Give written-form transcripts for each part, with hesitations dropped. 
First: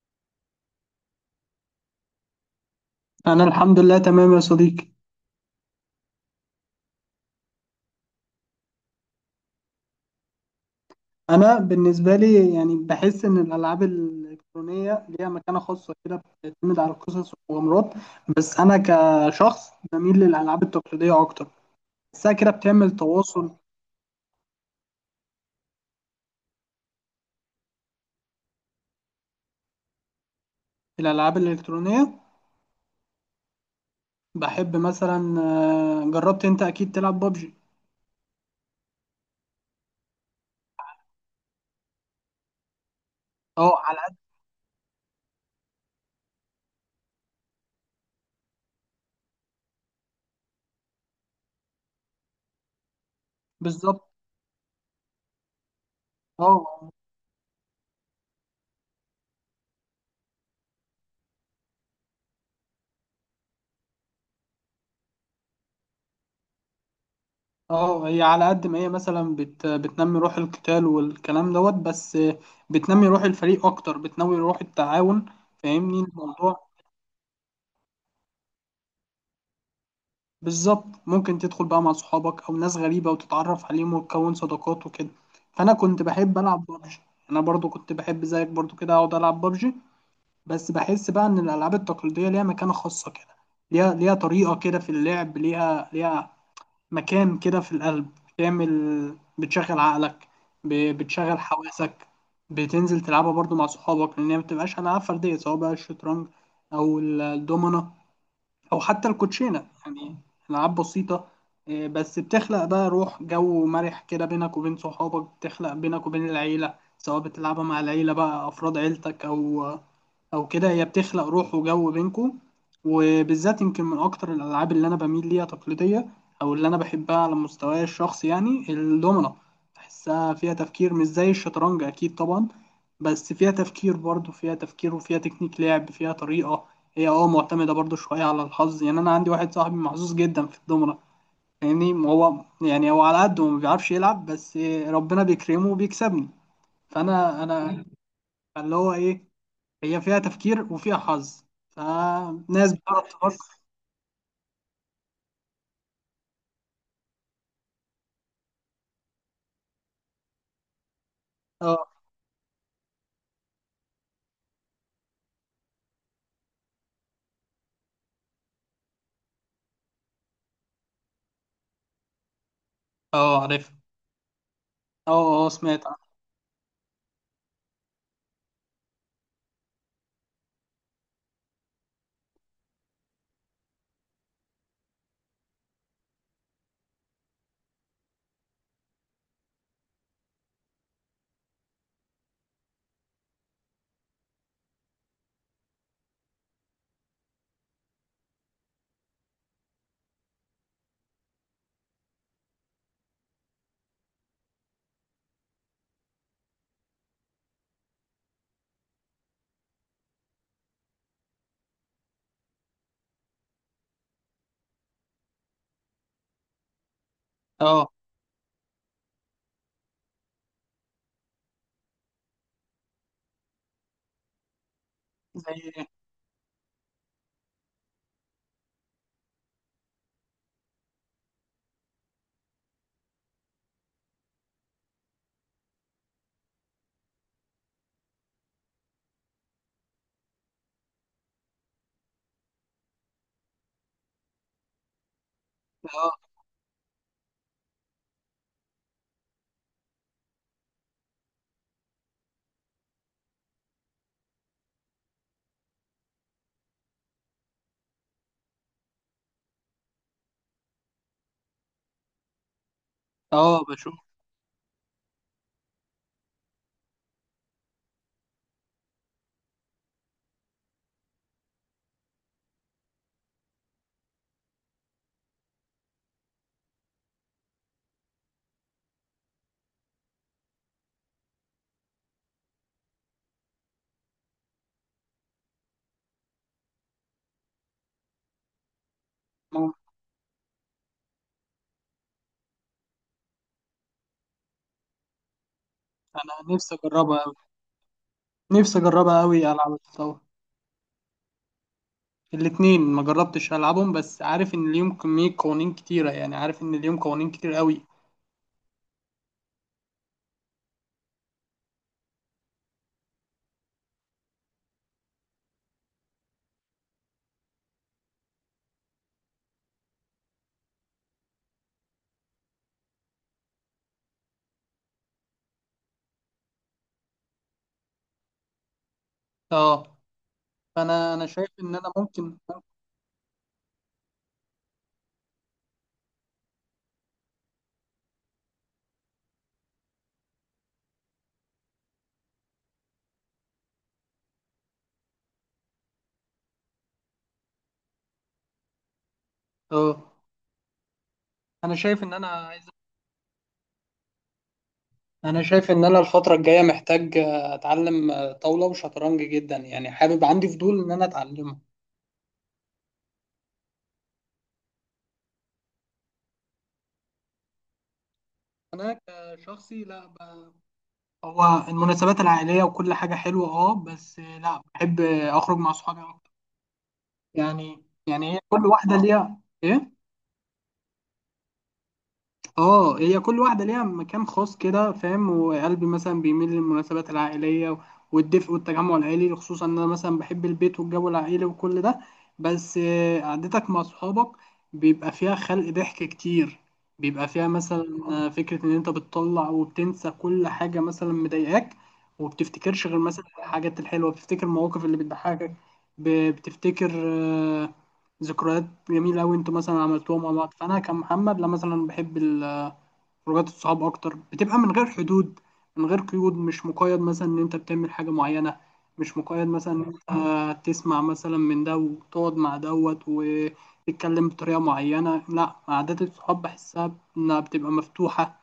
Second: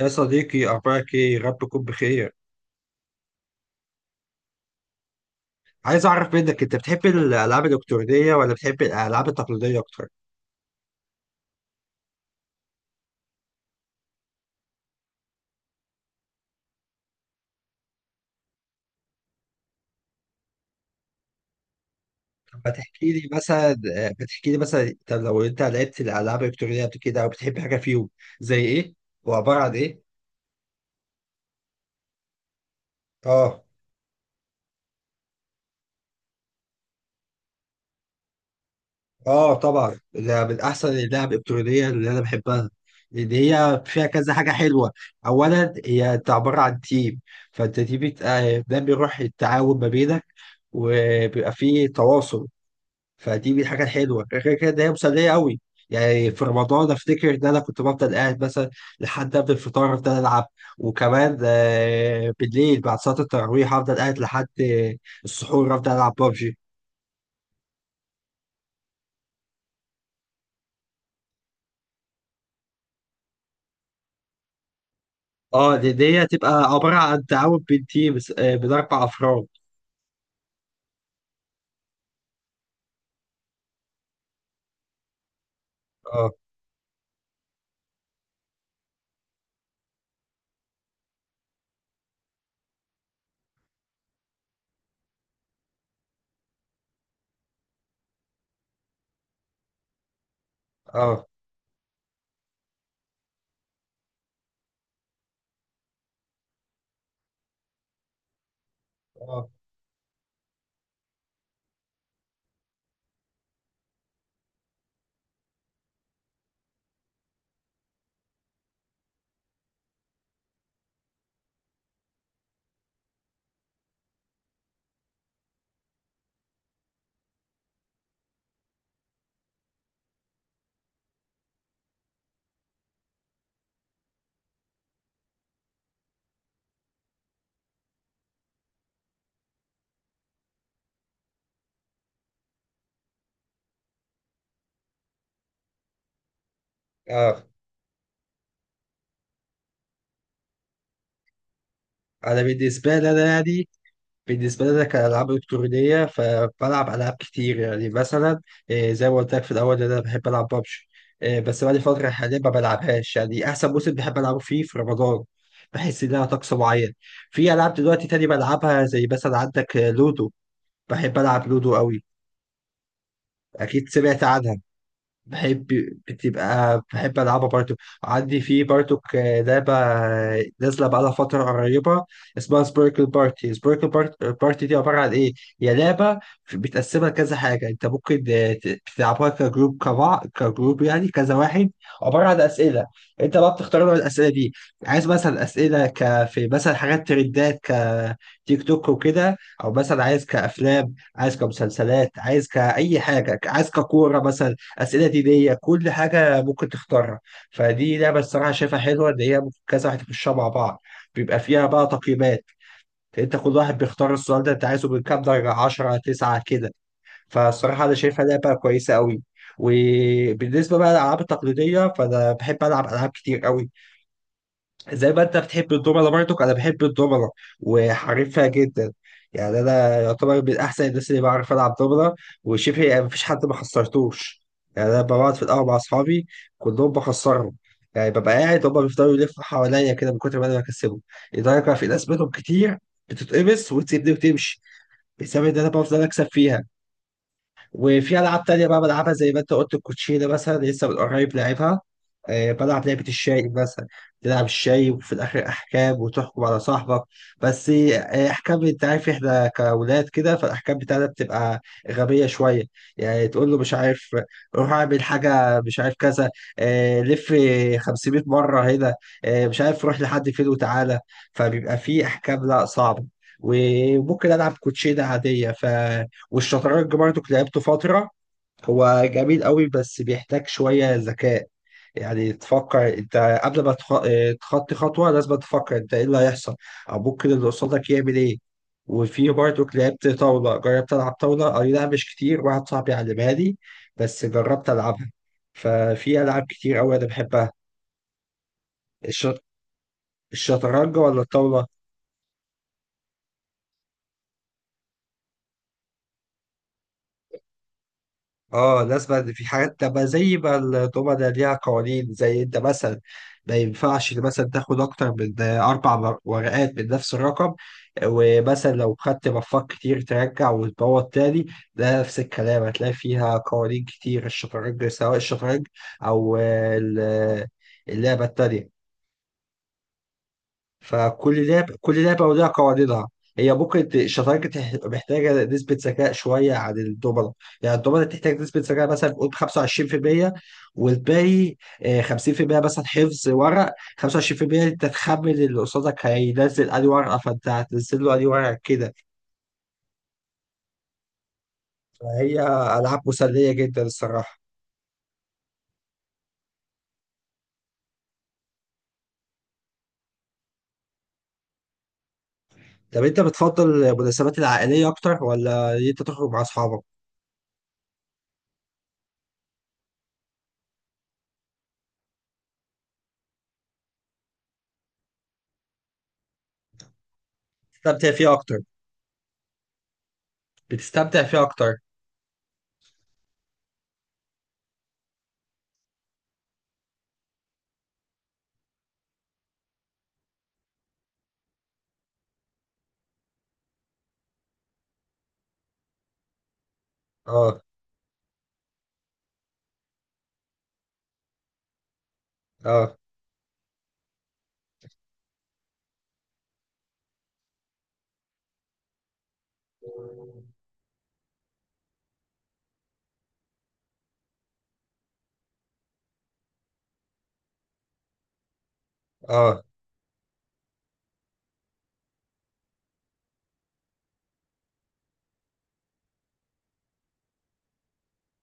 يا صديقي أخبارك إيه؟ يا رب تكون بخير. أنا الحمد لله تمام يا صديقي. عايز أعرف منك أنت بتحب الألعاب الإلكترونية ولا بتحب الألعاب التقليدية أكتر؟ أنا بالنسبة لي يعني بحس إن الألعاب الإلكترونية ليها مكانة خاصة كده، بتعتمد على القصص والمغامرات. بس أنا كشخص بميل للألعاب التقليدية أكتر. بحسها كده طب ما بتعمل تحكي لي تواصل. مثلا ما تحكي لي مثلا أنت لو لعبت الألعاب الإلكترونية قبل كده أو بتحب حاجة فيهم زي إيه؟ وعبارة عن إيه؟ الألعاب الإلكترونية آه، بحب مثلا جربت أنت أكيد تلعب بابجي. آه طبعا ده من أحسن اللعب الإلكترونية اللي أنا بحبها، لأن أه هي على فيها قد. كذا حاجة حلوة. أولا هي أنت عبارة عن تيم، فأنت دي بت... آه، ده بيروح التعاون ما بينك وبيبقى فيه تواصل. فدي من الحاجات بالظبط. الحلوه، غير كده إن هي مسليه قوي. يعني في أه، رمضان افتكر ان انا كنت بفضل قاعد مثلا لحد قبل الفطار افضل العب، وكمان بالليل بعد صلاه التراويح افضل قاعد لحد السحور افضل العب ببجي. أه، هي على قد ما هي مثلا بتنمي روح القتال والكلام دوت بس، بتنمي روح الفريق أكتر، بتنمي روح التعاون. اه، دي فاهمني دي هتبقى الموضوع. عباره عن تعاون بين تيم من اربع افراد. بالظبط، ممكن تدخل بقى مع صحابك او ناس غريبه وتتعرف عليهم وتكون صداقات وكده. فانا كنت اه، بحب العب بابجي. انا برضو كنت بحب زيك برضو كده اقعد العب بابجي. بس بحس بقى ان الالعاب التقليديه ليها مكانه خاصه كده. ليها طريقه كده في اللعب. ليها مكان كده في القلب. بتشغل عقلك. اه، بتشغل حواسك. بتنزل تلعبها برضو مع صحابك، لان هي ما بتبقاش العاب فرديه، سواء بقى الشطرنج او الدومنه او حتى اه، الكوتشينه يعني. العاب بسيطه، بس بتخلق بقى روح، جو مرح كده بينك وبين صحابك، بتخلق بينك وبين العيله، سواء بتلعبها مع العيله بقى، افراد عيلتك او كده. هي بتخلق روح وجو بينكو. وبالذات، يمكن من اكتر الالعاب اللي انا بميل ليها تقليديه، او اللي انا بحبها على مستواي الشخصي، يعني الدومنة. بحسها فيها تفكير، مش زي الشطرنج اكيد طبعا، بس فيها تفكير، برضه فيها تفكير وفيها تكنيك لعب، فيها طريقه. هي معتمده برضه شويه على الحظ. يعني انا عندي واحد صاحبي محظوظ جدا في الدومنة. يعني هو على قده ما بيعرفش يلعب، بس ربنا بيكرمه وبيكسبني. فانا اه. انا اللي هو ايه، هي فيها تفكير وفيها حظ، انا فناس بالنسبه بتعرف لي انا تفكر. يعني بالنسبة لنا كألعاب إلكترونية فبلعب ألعاب كتير، يعني مثلا زي ما قلت لك في الأول إن أنا بحب ألعب ببجي، بس بقالي اه. فترة حاليا ما بلعبهاش. يعني أحسن موسم بحب ألعبه فيه في رمضان، بحس إنها طقس معين. في ألعاب دلوقتي تاني بلعبها، زي مثلا عندك لودو، بحب ألعب لودو قوي. اه، عارف. أكيد سمعت عنها. اه، اه، بحب سمعت عنها. بحب ألعبها برضو. عندي لعبة نازلة بقالها فترة قريبة، اسمها سبيركل بارتي. سبيركل بارتي دي عبارة عن إيه؟ هي لعبة بتقسمها كذا حاجة، أنت ممكن تلعبها كجروب، كبعض كجروب، يعني كذا واحد، عبارة عن أسئلة. أنت بقى بتختار نوع الأسئلة دي، عايز مثلا أسئلة ك في مثلا حاجات ترندات كتيك توك وكده، أو مثلا عايز كأفلام، عايز كمسلسلات، عايز كأي حاجة، عايز ككورة مثلا، اسئله دينيه، كل حاجه ممكن تختارها. فدي لعبه الصراحه شايفها حلوه ان هي ممكن كذا واحد يخشها مع بعض. بيبقى فيها بقى تقييمات، انت كل واحد بيختار السؤال ده انت عايزه من كام درجه، 10، 9 كده. فالصراحه اه. انا شايفها لعبه كويسه قوي. وبالنسبه بقى للالعاب التقليديه فانا بحب العب العاب كتير قوي، زي ما انت زي. بتحب الدومنة، برضك انا بحب الدومنة وحريفها جدا. يعني انا يعتبر من احسن الناس اللي بعرف العب دومنة، وشبه يعني مفيش حد ما خسرتوش. يعني انا ببقى بقعد في القهوة مع اصحابي كلهم بخسرهم. يعني ببقى قاعد هما بيفضلوا يلفوا حواليا كده من كتر ما انا بكسبهم، لدرجة في ناس منهم كتير بتتقمص وتسيبني وتمشي بسبب ان انا بفضل اكسب اه. فيها. وفي العاب تانية بقى بلعبها زي ما انت قلت، الكوتشينه مثلا لسه من قريب لعبها. بلعب لعبه الشاي مثلا، تلعب الشاي وفي الاخر احكام، وتحكم على صاحبك. بس احكام انت عارف احنا كاولاد كده فالاحكام بتاعتنا بتبقى غبيه شويه. يعني تقول له اه، مش بشوف. عارف روح اعمل حاجه مش عارف كذا، لف 500 مره هنا، مش عارف روح لحد فين وتعالى. فبيبقى في احكام لا صعبه، وممكن العب كوتشينه عاديه. ف والشطرنج برضك لعبته فترة، هو جميل قوي بس بيحتاج شوية ذكاء. يعني تفكر انت قبل ما تخ... اه، تخطي خطوة لازم تفكر انت ايه اللي هيحصل او ممكن اللي قصادك يعمل ايه. وفي مم. برضك لعبت طاولة، جربت ألعب طاولة، أي لا مش كتير، واحد صاحبي علمها لي بس جربت ألعبها. ففي انا ألعاب نفسي كتير أوي أنا اجربها قوي. بحبها. نفسي اجربها الش... قوي العب الطاولة. الشطرنج ولا الطاولة؟ الاتنين ما جربتش العبهم، بس عارف ان ليهم كمية قوانين كتيرة، يعني عارف ان ليهم قوانين كتير قوي. اه الناس بقى في حاجات تبقى زي ما الضمنة ليها قوانين، زي انت مثلا ما ينفعش مثلا تاخد اكتر من اربع ورقات من نفس الرقم، ومثلا لو خدت مفاق كتير ترجع وتبوظ تاني. ده نفس الكلام هتلاقي فيها قوانين كتير، الشطرنج سواء الشطرنج او ال- اللعبة التانية. اه. فانا فكل شايف لعبة ان انا كل لعبة ممكن. ولها قواعدها. هي بكرة الشطرنج محتاجة نسبة ذكاء شوية عن الدومنة. يعني الدومنة تحتاج نسبة ذكاء مثلا قول 25%، والباقي 50% مثلا حفظ ورق، 25% انت تخمن اللي قصادك هينزل أي ورقة فانت هتنزل له أي ورقة كده. اه. انا شايف ان انا فهي عايز. ألعاب مسلية جدا الصراحة. انا شايف ان انا الفترة الجاية محتاج اتعلم طاولة وشطرنج جدا، يعني حابب، عندي فضول ان انا اتعلمه. طب انت بتفضل المناسبات العائلية أكتر ولا إن انت تخرج مع أصحابك؟ انا كشخصي لا هو المناسبات العائليه وكل حاجه حلوه بس لا، بحب اخرج مع صحابي اكتر. يعني بتستمتع فيها يعني هي أكتر، كل واحده ليها ايه. بتستمتع فيها أكتر. اه، هي كل واحدة ليها مكان خاص كده فاهم. وقلبي مثلا بيميل للمناسبات العائلية والدفء والتجمع العائلي، خصوصا ان انا مثلا بحب البيت والجو العائلي وكل ده. بس قعدتك مع صحابك بيبقى فيها خلق ضحك كتير. بيبقى فيها اه، مثلا فكرة ان انت بتطلع وبتنسى كل حاجة مثلا مضايقاك، وبتفتكرش اه، غير مثلا الحاجات الحلوة، بتفتكر المواقف اللي بتضحكك. بتفتكر ذكريات جميلة أوي أنتوا مثلا عملتوها مع بعض. فأنا كمحمد لا، مثلا بحب خروجات الصحاب اكتر، بتبقى من غير حدود، من غير قيود، مش مقيد مثلا ان انت بتعمل حاجه معينه، مش مقيد اه. مثلا ان انت تسمع مثلا من ده وتقعد مع دوت وتتكلم بطريقه معينه. لا، عادات الصحاب بحسها انها بتبقى مفتوحه،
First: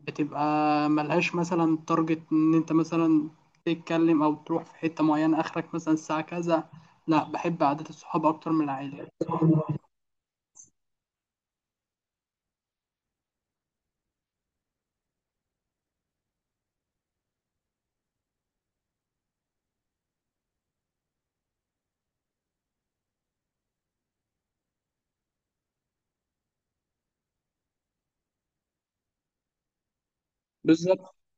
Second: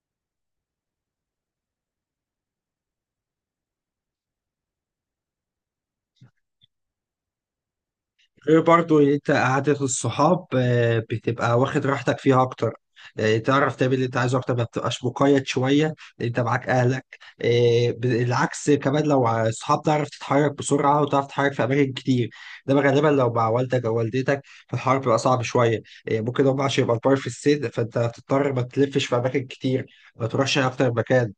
بتبقى ملهاش مثلا تارجت ان انت مثلا تتكلم او تروح في حته معينه اخرك مثلا الساعه كذا. لا، بحب عادات الصحاب اكتر غير من برضو العائله. انت قعدة الصحاب بتبقى واخد راحتك فيها اكتر، تعرف تعمل اللي انت عايزه اكتر ما بتبقاش مقيد شوية. انت معاك اهلك، بالعكس كمان لو الصحاب تعرف تتحرك بسرعة وتعرف تتحرك في اماكن كتير. انما غالبا لو مع والدك او والدتك فالحوار بيبقى صعب شوية، ممكن هم عشان يبقى كبار في السن فانت هتضطر ما تلفش في اماكن كتير، ما تروحش اكتر بالظبط، مكان.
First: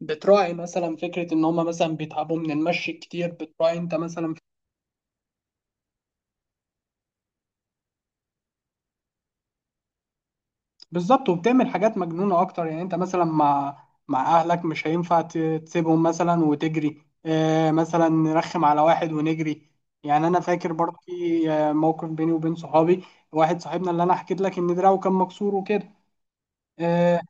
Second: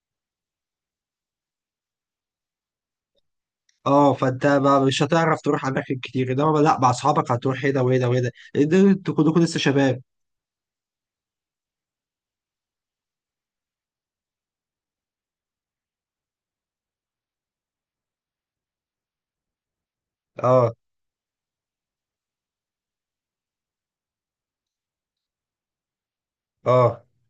بتراعي مثلا فكرة إن هما مثلا بيتعبوا من المشي كتير، بتراعي أنت اه مثلا. فانت مش هتعرف تروح اماكن كتير، انما لا مع اصحابك هتروح هنا وهنا وهنا لان انتوا كلكم لسه شباب. بالظبط، وبتعمل حاجات مجنونة أكتر. يعني أنت مثلا مع أهلك مش هينفع تسيبهم مثلا وتجري، مثلا نرخم على واحد ونجري. يعني أنا فاكر اه، برضه في موقف بيني وبين صحابي. واحد صاحبنا اللي أنا حكيت لك إن دراعه كان مكسور وكده. اه، آه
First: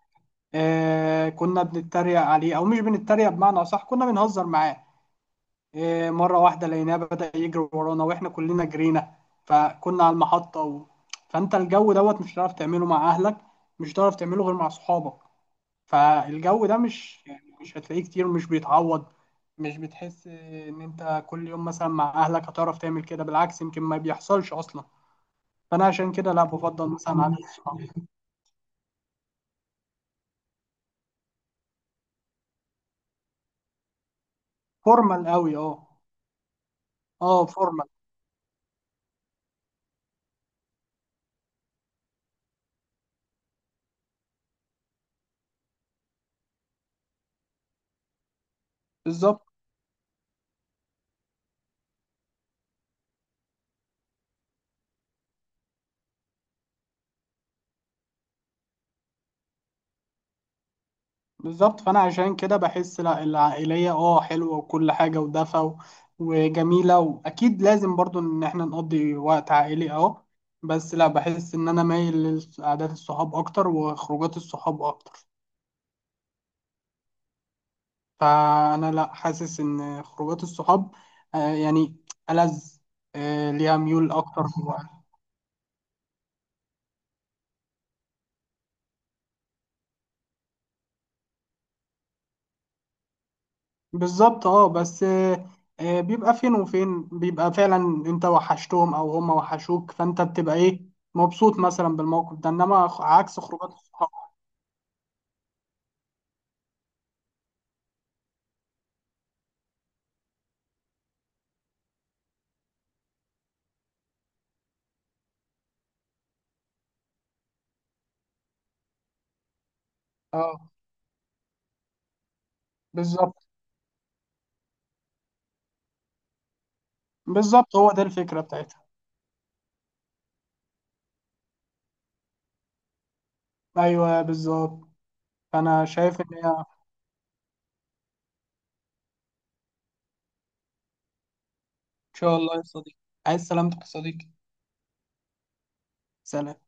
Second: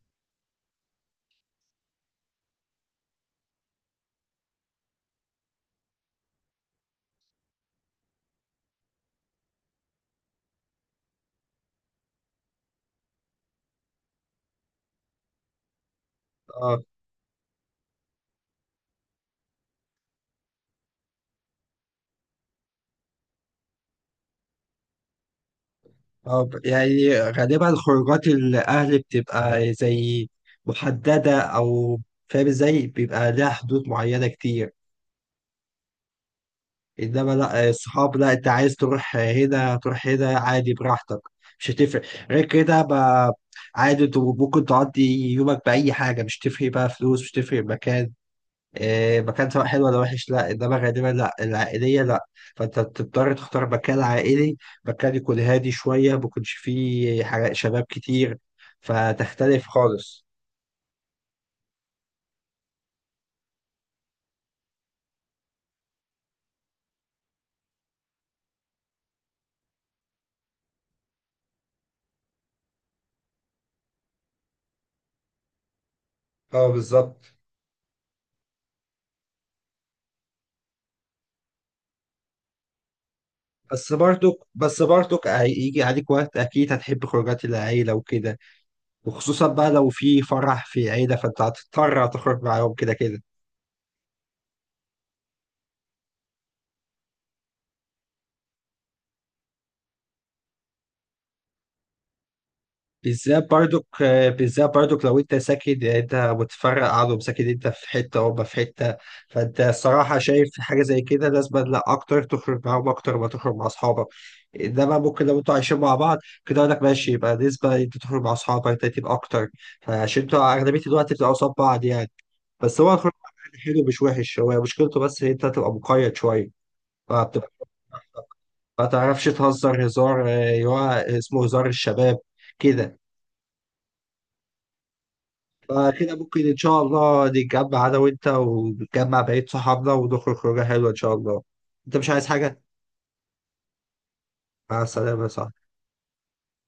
كنا بنتريق عليه، أو مش بنتريق، بمعنى أصح كنا بنهزر معاه. مرة واحدة لقيناه بدأ يجري ورانا، واحنا كلنا جرينا. فكنا على المحطة و... فانت الجو دوت مش هتعرف تعمله مع اهلك، مش هتعرف تعمله غير مع صحابك. فالجو ده اه، مش، يعني مش هتلاقيه كتير، ومش بيتعوض. مش بتحس ان انت كل يوم مثلا مع اهلك هتعرف تعمل كده، بالعكس يمكن ما بيحصلش اصلا. فانا عشان كده لا، اه. بفضل يعني مثلا عدد غالبا الصحاب. خروجات الأهل بتبقى زي محددة أو فاهم ازاي، بيبقى لها حدود معينة كتير. فورمال قوي، إنما اه، لا فورمال. الصحاب لا، أنت عايز تروح هنا تروح هنا عادي براحتك، مش هتفرق. غير كده ما عادي أنت ممكن تقضي يومك بأي حاجة، مش تفرق بقى فلوس، مش تفرق مكان. إيه، بالظبط. مكان سواء حلو ولا وحش لا، انما غالبا لا العائليه لا، فانت بتضطر تختار مكان عائلي، مكان يكون هادي شويه ما يكونش فيه حاجة شباب كتير، فتختلف خالص. بالظبط، فانا عشان كده بحس، لا، العائليه اه حلوه وكل حاجه ودفى وجميله. واكيد لازم برضو ان احنا نقضي وقت عائلي بس لا، بحس ان انا مايل لقعدات الصحاب اكتر وخروجات الصحاب اكتر. اه بالظبط. فانا لا، حاسس ان خروجات الصحاب يعني ألذ، ليها بس ميول برضك اكتر. بس برضك هيجي عليك وقت اكيد هتحب خروجات العيله وكده، وخصوصا بقى لو في فرح في عيله فانت هتضطر تخرج معاهم كده كده. بالظبط اه بس، بيبقى فين وفين، بيبقى فعلا انت وحشتهم او هم وحشوك، فانت بتبقى ايه، مبسوط مثلا بالموقف ده، انما عكس بالذات خروجات برضك الصحاب. بالذات برضك لو انت ساكن، يعني انت متفرق عنهم ساكن انت في حته وهم في حته، فانت الصراحه شايف حاجه زي كده لازم لا اكتر تخرج معاهم اكتر ما تخرج مع اصحابك. انما ممكن لو انتوا عايشين مع بعض، كده اقول لك ماشي يبقى نسبه انت تخرج مع اصحابك ده تبقى اكتر، فعشان انتوا اه، اغلبيه الوقت بتبقوا قصاد بعض يعني. بس هو الخروج مع بالظبط. بعض حلو مش وحش، هو مشكلته بس ان انت تبقى مقيد شويه، فبتبقى بالظبط، هو ده الفكرة بتاعتها. ما تعرفش تهزر هزار، اللي هو اسمه هزار الشباب كده. ايوه بالظبط. فانا فكده شايف ان ممكن هي إن ان شاء الله نتجمع أنا وأنت ونتجمع بقية صحابنا ونخرج خروجة حلوة إن شاء الله. أنت مش عايز شاء الله حاجة؟ يا صديقي. عايز سلامتك يا صديقي. مع السلامة يا صاحبي. سلام.